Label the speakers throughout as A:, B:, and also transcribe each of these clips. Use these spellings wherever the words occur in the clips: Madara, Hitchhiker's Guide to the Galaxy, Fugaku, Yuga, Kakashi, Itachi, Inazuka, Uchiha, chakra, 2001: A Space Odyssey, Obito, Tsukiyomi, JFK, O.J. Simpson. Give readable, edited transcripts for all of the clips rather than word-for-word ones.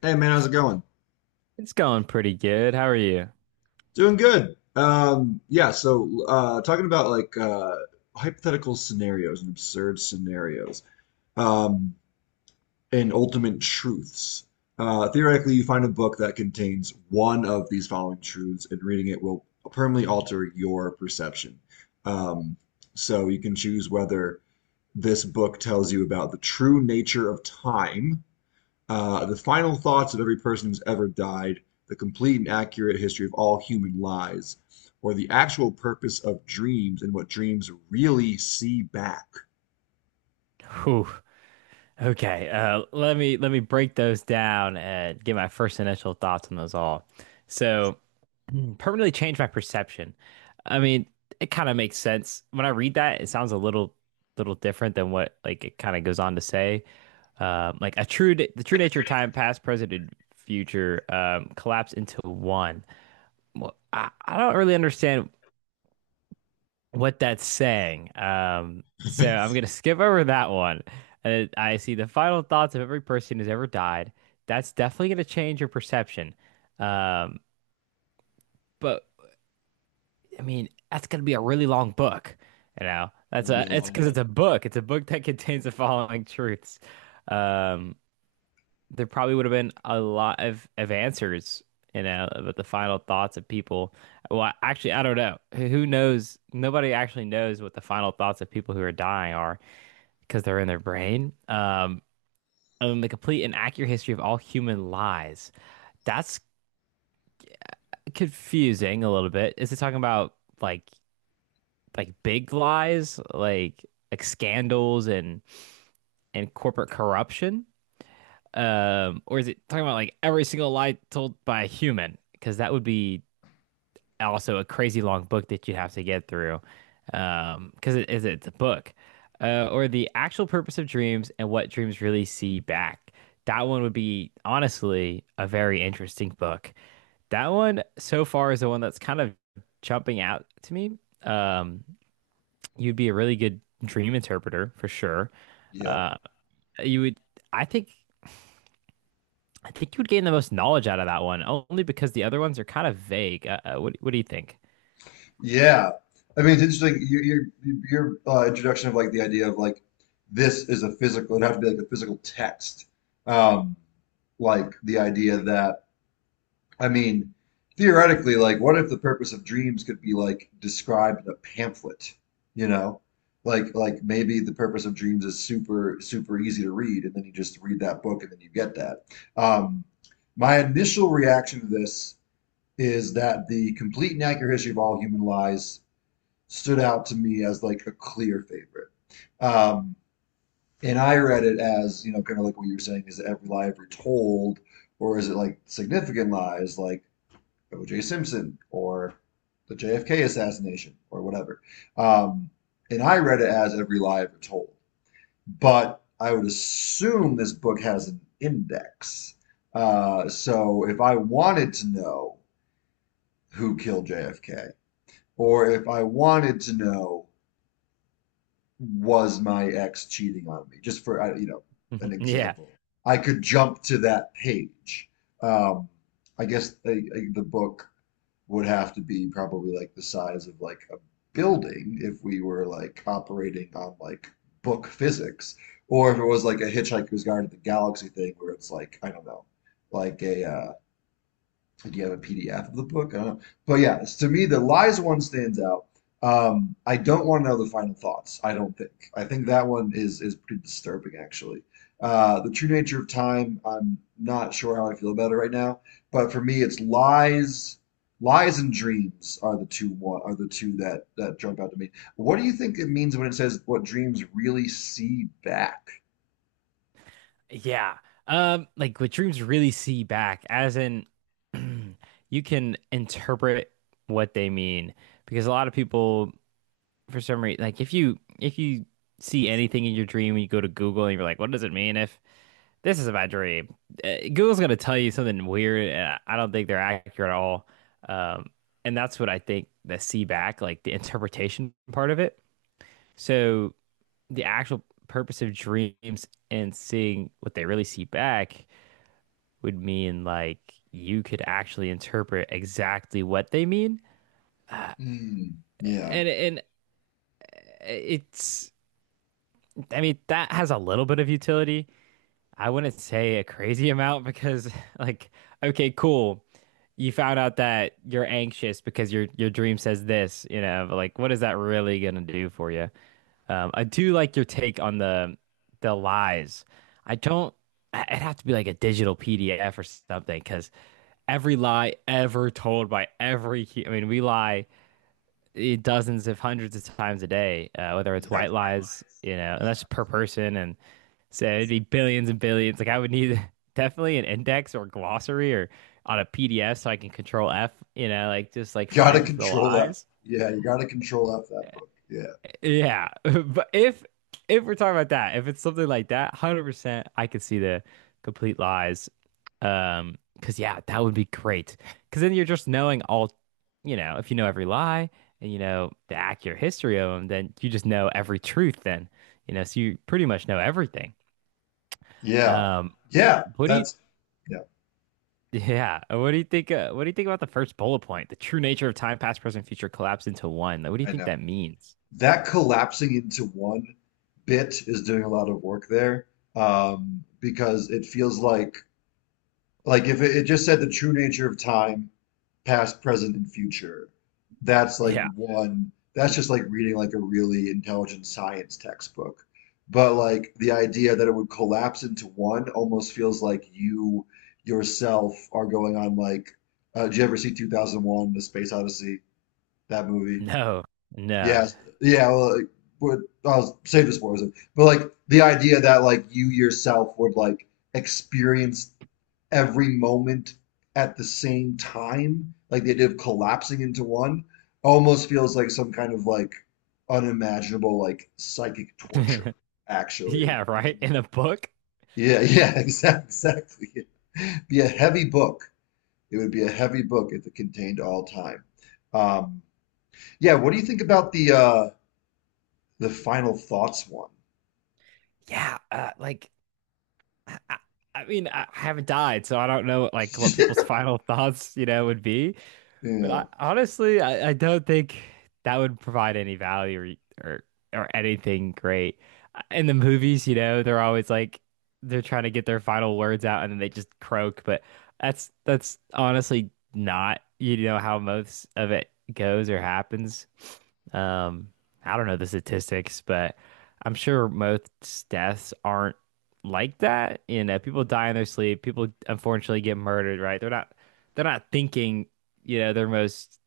A: Hey man, how's it going?
B: It's going pretty good. How are you?
A: Doing good. Yeah, so talking about like hypothetical scenarios and absurd scenarios, um, and ultimate truths. Theoretically, you find a book that contains one of these following truths, and reading it will permanently alter your perception. Um, so you can choose whether this book tells you about the true nature of time, the final thoughts of every person who's ever died, the complete and accurate history of all human lies, or the actual purpose of dreams and what dreams really see back. It's
B: Whew. Okay. Let me break those down and get my first initial thoughts on those all. So, permanently change my perception. I mean, it kind of makes sense when I read that. It sounds a little different than what like it kind of goes on to say. Like a true the true nature of time, past, present, and future collapse into one. Well, I don't really understand what that's saying. So I'm gonna skip over that one. And I see the final thoughts of every person who's ever died. That's definitely gonna change your perception. Um, but I mean, that's gonna be a really long book. You know, that's
A: gonna be
B: a
A: a
B: it's
A: long
B: because it's
A: book.
B: a book. It's a book that contains the following truths. Um, there probably would have been a lot of answers, you know, about the final thoughts of people. Well, actually, I don't know. Who knows? Nobody actually knows what the final thoughts of people who are dying are, because they're in their brain. And the complete and accurate history of all human lies. That's confusing a little bit. Is it talking about like like big lies, like scandals and corporate corruption? Or is it talking about like every single lie told by a human? Because that would be also a crazy long book that you have to get through because it's a book. Or the actual purpose of dreams and what dreams really see back. That one would be honestly a very interesting book. That one so far is the one that's kind of jumping out to me. um You'd be a really good dream interpreter for sure.
A: Yeah,
B: uh you would, I think I think you would gain the most knowledge out of that one only because the other ones are kind of vague. What do you think?
A: yeah. I mean, it's interesting. Your introduction of like the idea of like this is a physical. It'd have to be like a physical text. Like the idea that, I mean, theoretically, like, what if the purpose of dreams could be like described in a pamphlet, you know? Like, maybe the purpose of dreams is super, super easy to read, and then you just read that book and then you get that. Um, my initial reaction to this is that the complete and accurate history of all human lies stood out to me as like a clear favorite. Um, and I read it as, kind of like what you were saying, is every lie ever told, or is it like significant lies? Like, O.J. Simpson or the JFK assassination or whatever. Um, and I read it as every lie ever told. But I would assume this book has an index. So if I wanted to know who killed JFK, or if I wanted to know was my ex cheating on me, just for an
B: Yeah.
A: example, I could jump to that page. Um, I guess the book would have to be probably like the size of like a building if we were like operating on like book physics, or if it was like a Hitchhiker's Guide to the Galaxy thing where it's like, I don't know, like a do you have a PDF of the book? I don't know. But yeah, to me, the lies one stands out. I don't want to know the final thoughts. I don't think. I think that one is pretty disturbing, actually. The true nature of time. I'm not sure how I feel about it right now. But for me, it's lies. Lies and dreams are the two that jump out to me. What do you think it means when it says what dreams really see back?
B: Yeah. Like what dreams really see back, as in you can interpret what they mean. Because a lot of people, for some reason, like if you see anything in your dream and you go to Google and you're like, what does it mean if this is my dream? Google's gonna tell you something weird, and I don't think they're accurate at all. Um, and that's what I think the see back, like the interpretation part of it. So the actual purpose of dreams and seeing what they really see back would mean like you could actually interpret exactly what they mean.
A: Hmm. Yeah,
B: And it's, I mean, that has a little bit of utility. I wouldn't say a crazy amount because like, okay, cool. You found out that you're anxious because your dream says this, you know, but like what is that really gonna do for you? I do like your take on the lies. I don't. It would have to be like a digital PDF or something because every lie ever told by every, I mean, we lie, dozens if hundreds of times a day, whether it's
A: yeah,
B: white lies, you know, and that's
A: yeah.
B: per person, and so it'd be billions and billions. Like I would need definitely an index or glossary or on a PDF so I can control F, you know, like just like
A: Gotta
B: find the
A: control F.
B: lies.
A: Yeah, you gotta control F that book. Yeah.
B: Yeah, but if we're talking about that, if it's something like that, 100% I could see the complete lies. Because yeah, that would be great. Because then you're just knowing all, you know, if you know every lie and you know the accurate history of them, then you just know every truth then, you know, so you pretty much know everything.
A: Yeah.
B: Um,
A: Yeah.
B: what do you
A: That's yeah,
B: yeah, what do you think about the first bullet point? The true nature of time, past, present, future collapse into one. Like, what do you
A: I
B: think
A: know.
B: that means?
A: That collapsing into one bit is doing a lot of work there. Because it feels like if it just said the true nature of time, past, present, and future, that's like
B: Yeah.
A: one, that's just like reading like a really intelligent science textbook. But like the idea that it would collapse into one almost feels like you yourself are going on like, did you ever see 2001, The Space Odyssey, that movie?
B: No. No.
A: Yes. Yeah, well, like, but I'll save this for a second. But like the idea that like you yourself would like experience every moment at the same time, like the idea of collapsing into one, almost feels like some kind of like unimaginable like psychic torture. Actually,
B: Yeah, right. In a book.
A: yeah, yeah, exactly, exactly. It'd be a heavy book. It would be a heavy book if it contained all time. Um, yeah, what do you think about the final thoughts one?
B: Yeah, like, I, I I mean, I haven't died, so I don't know like what people's final thoughts, you know, would be. But
A: Yeah.
B: I honestly, I don't think that would provide any value, or, or or anything great. In the movies, you know, they're always like they're trying to get their final words out and then they just croak. But that's honestly not, you know, how most of it goes or happens. Um, I don't know the statistics, but I'm sure most deaths aren't like that. You know, people die in their sleep. People unfortunately get murdered, right? They're not thinking, you know, their most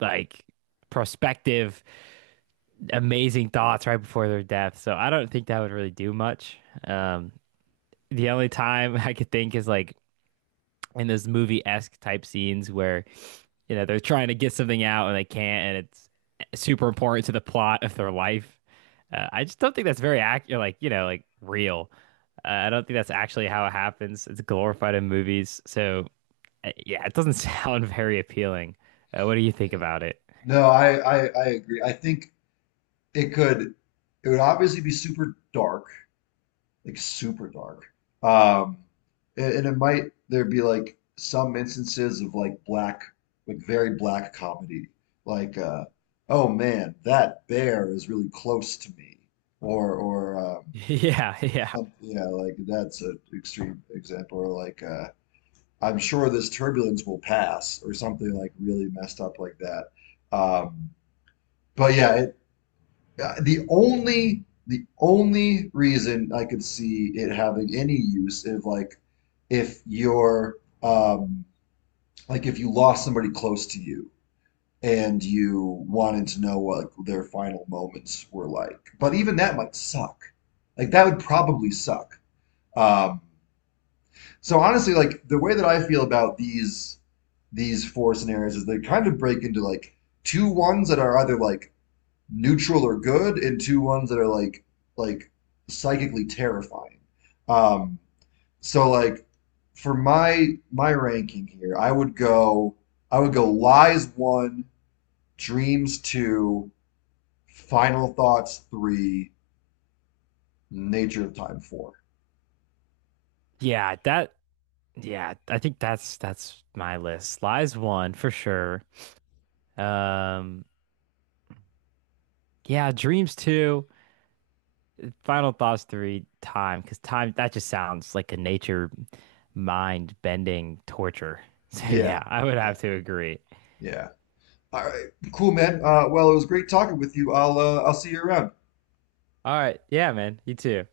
B: like prospective amazing thoughts right before their death. So I don't think that would really do much. Um, the only time I could think is like in those movie-esque type scenes where, you know, they're trying to get something out and they can't, and it's super important to the plot of their life. I just don't think that's very accurate, like, you know, like real. I don't think that's actually how it happens. It's glorified in movies. So, yeah, it doesn't sound very appealing. What do you think
A: Yeah.
B: about it?
A: No, I agree. I think it could it would obviously be super dark. Like super dark. Um, and it might there be like some instances of like black, like very black comedy, like oh man, that bear is really close to me, or
B: Yeah, yeah.
A: some, yeah, like that's an extreme example, or like I'm sure this turbulence will pass, or something like really messed up like that. Um, but yeah, the only reason I could see it having any use is like if you're, um, like if you lost somebody close to you and you wanted to know what their final moments were like. But even that might suck. Like that would probably suck. Um, so honestly, like the way that I feel about these four scenarios is they kind of break into like two ones that are either like neutral or good and two ones that are like psychically terrifying. Um, so like for my ranking here, I would go lies one, dreams two, final thoughts three, nature of time four.
B: Yeah, that, yeah, I think that's my list. Lies one for sure. Um, yeah, Dreams two, Final Thoughts three, Time, because time that just sounds like a nature mind bending torture. So
A: Yeah,
B: yeah, I would have
A: yeah,
B: to agree.
A: yeah. All right, cool, man. Well, it was great talking with you. I'll see you around.
B: All right, yeah, man, you too.